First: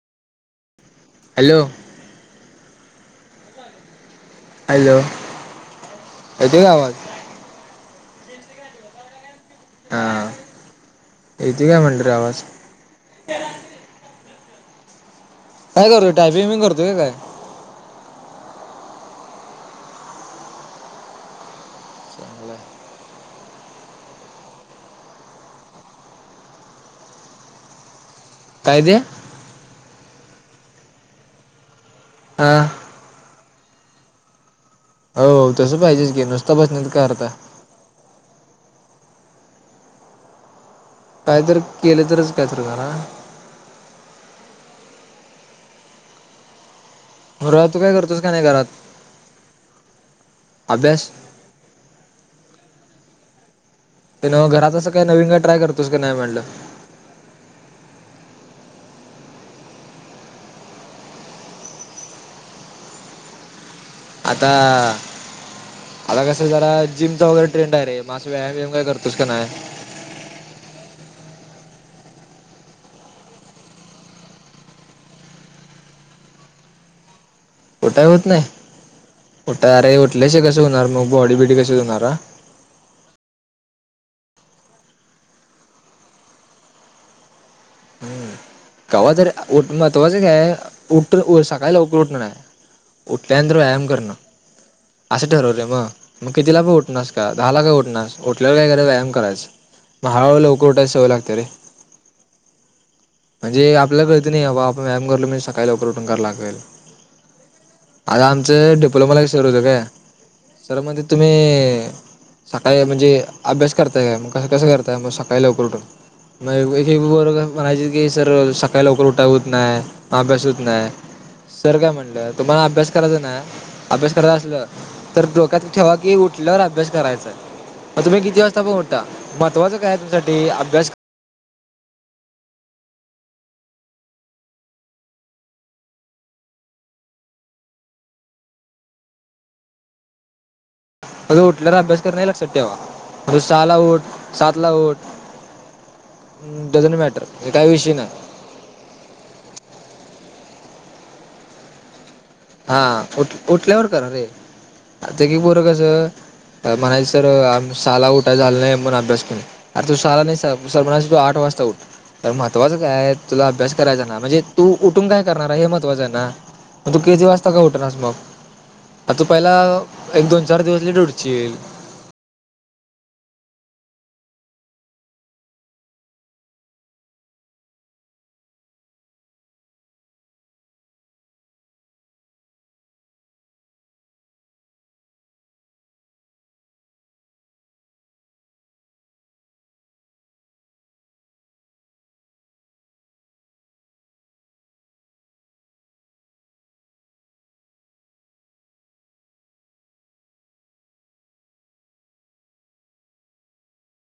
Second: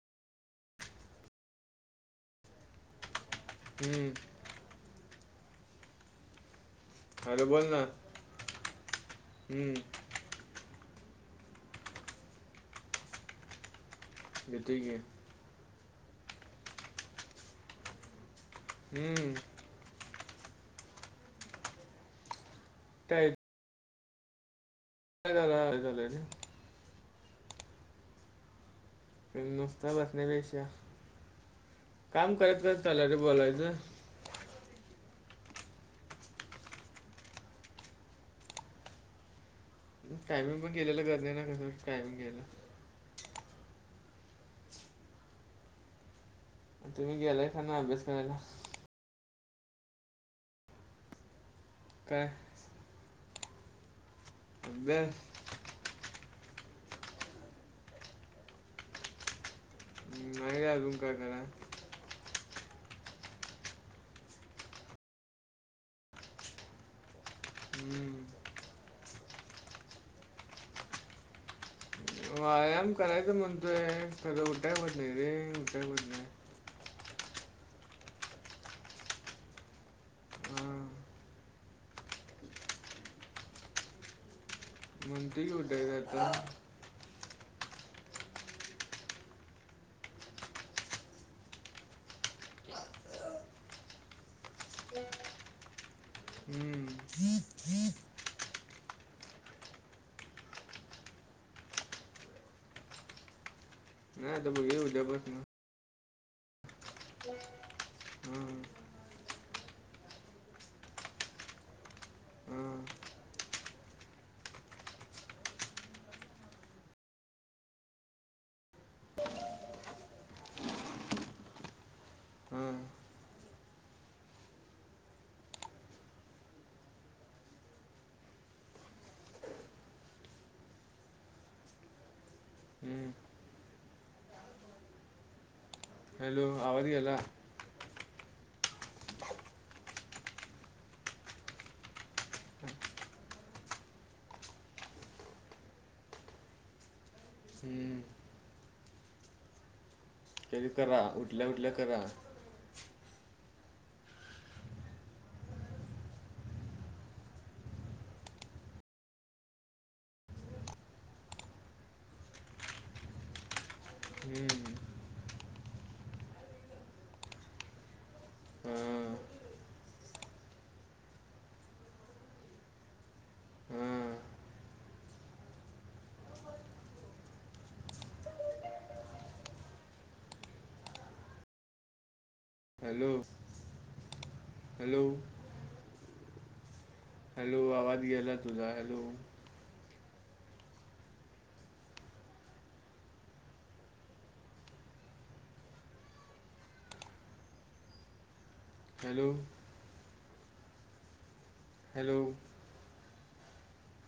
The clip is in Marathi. हॅलो. हम्म. हॅलो, येतोय की नाय आवाज? हॅलो बोल ना हम्म. हा, येते काय म्हटलं आवाज? ह [inaudible] येतोय की. काय करतो टयपिंग मी करतोय काय? हम्म. चांगलंय [inaudible] काय? ह झाला आहे झालं [unintelligible] काय ते? नुसता बसण्या पेशा काम हा करत, करत चालय रे बोलायचं. हो तसं पाहिजेच की नुसता बसण्यात काय अर्थ आहे. टायमिंग पण केले कळते काय ना तर कसं केलं टायमिंग तरच केेयला. काय तर करा आणि तुम्ही गेलाय का म ना तू काय अभ्यास करतोस का करायला नाही घरात अभ्यास? काय? ते नवं घरात असं काही अभ्यास नवीन का ट्रय करतोस का नाही म्हणलं? नाही काजुन, काय करा? आता, आता कस जरा जिमच ट्रेंड आहे रे हम्म अस व्यायाम व्यायाम काय करतो तोस का नाय? व्यायाम करायचा म्हणतोय खगळं उठाय म्हटलं नाही रे उठाय म्हट नाही [unintelligible] उठाया होत नाही उठं अरे उठलेशी कसं हां होणार मग बॉडी बिडी कसच होणार हा? मग तेच म्हटलं [unintelligible] हम्म. कव्हा तर महत्वाच काय उठ सकाळी लवकर उठणार आहे. उठल्या नंतर व्यायाम करण. असं ठरवन मग, मग कितीला पण हम्म उठणारस का दहा ला उठणारस उठल्यावर काय करायचं व्यायाम करायचा. [unintelligible] लवकर उठायची सवय लागते रे. म्हणजे आपल्याला कळती आता नाही बा बघूया आपण मॅम करलो मी उद्यापासून सकाळी लवकर उठून कराय लागल. आता हां आमचं डिप्लोमाला सर होत काय सर म्हणतात तुम्ही हां सकाळी म्हणजे अभ्यास करताय काय मग कसं, कसं करताय मग सकाळी लवकर उठून. नाही होय की [unintelligible] पाहिजे. की सर सकाळी लवकर उठाय होत नाही, अभ्यास होत नाही. सर काय म्हणटल्यात तुम्हांला हां अभ्यास करायचा ना, अभ्यास करायचा असलं तर डोक्यात ठेवा की, उठल्यावर अभ्यास करायचं. मग तुम्हीं किती वाजता पण उठा, महत्वाचं काय तुमच्यासाठी अभ्यास हूं.. हॅलो, आवाज गेला. फक्त उठल्यावर अभ्यास करणे हे लक्षात ठेवा म्हणजे सहाला उठ, सातला उठ, डझंट मॅटर हे काही विषय हम्म नाही. ते बी करा, उठल्या -उठल्या करा. हा उठ उठल्यावर करा रे, सगळी पोरं कसं अं म्हणायची सर सहाला उठाय झालं नाही म्हणून अभ्यास केला नाही. अरे तू सहाला नाही, स सर म्हणायचे तू आठ वाजता उठ, - तर महत्वाचं काय तुला अभ्यास करायचा ना, म्हणजे हम्म तू उठून काय करणार हे महत्वाचं आहे ना, मग तू किती वाजता का उठणास मग आ हां तू पहिला एक -दोन चार दिवस लेट उटचील हां हॅलो. हॅलो. हॅलो, आवाज गेला तुझा हॅलो. हॅलो. हॅलो.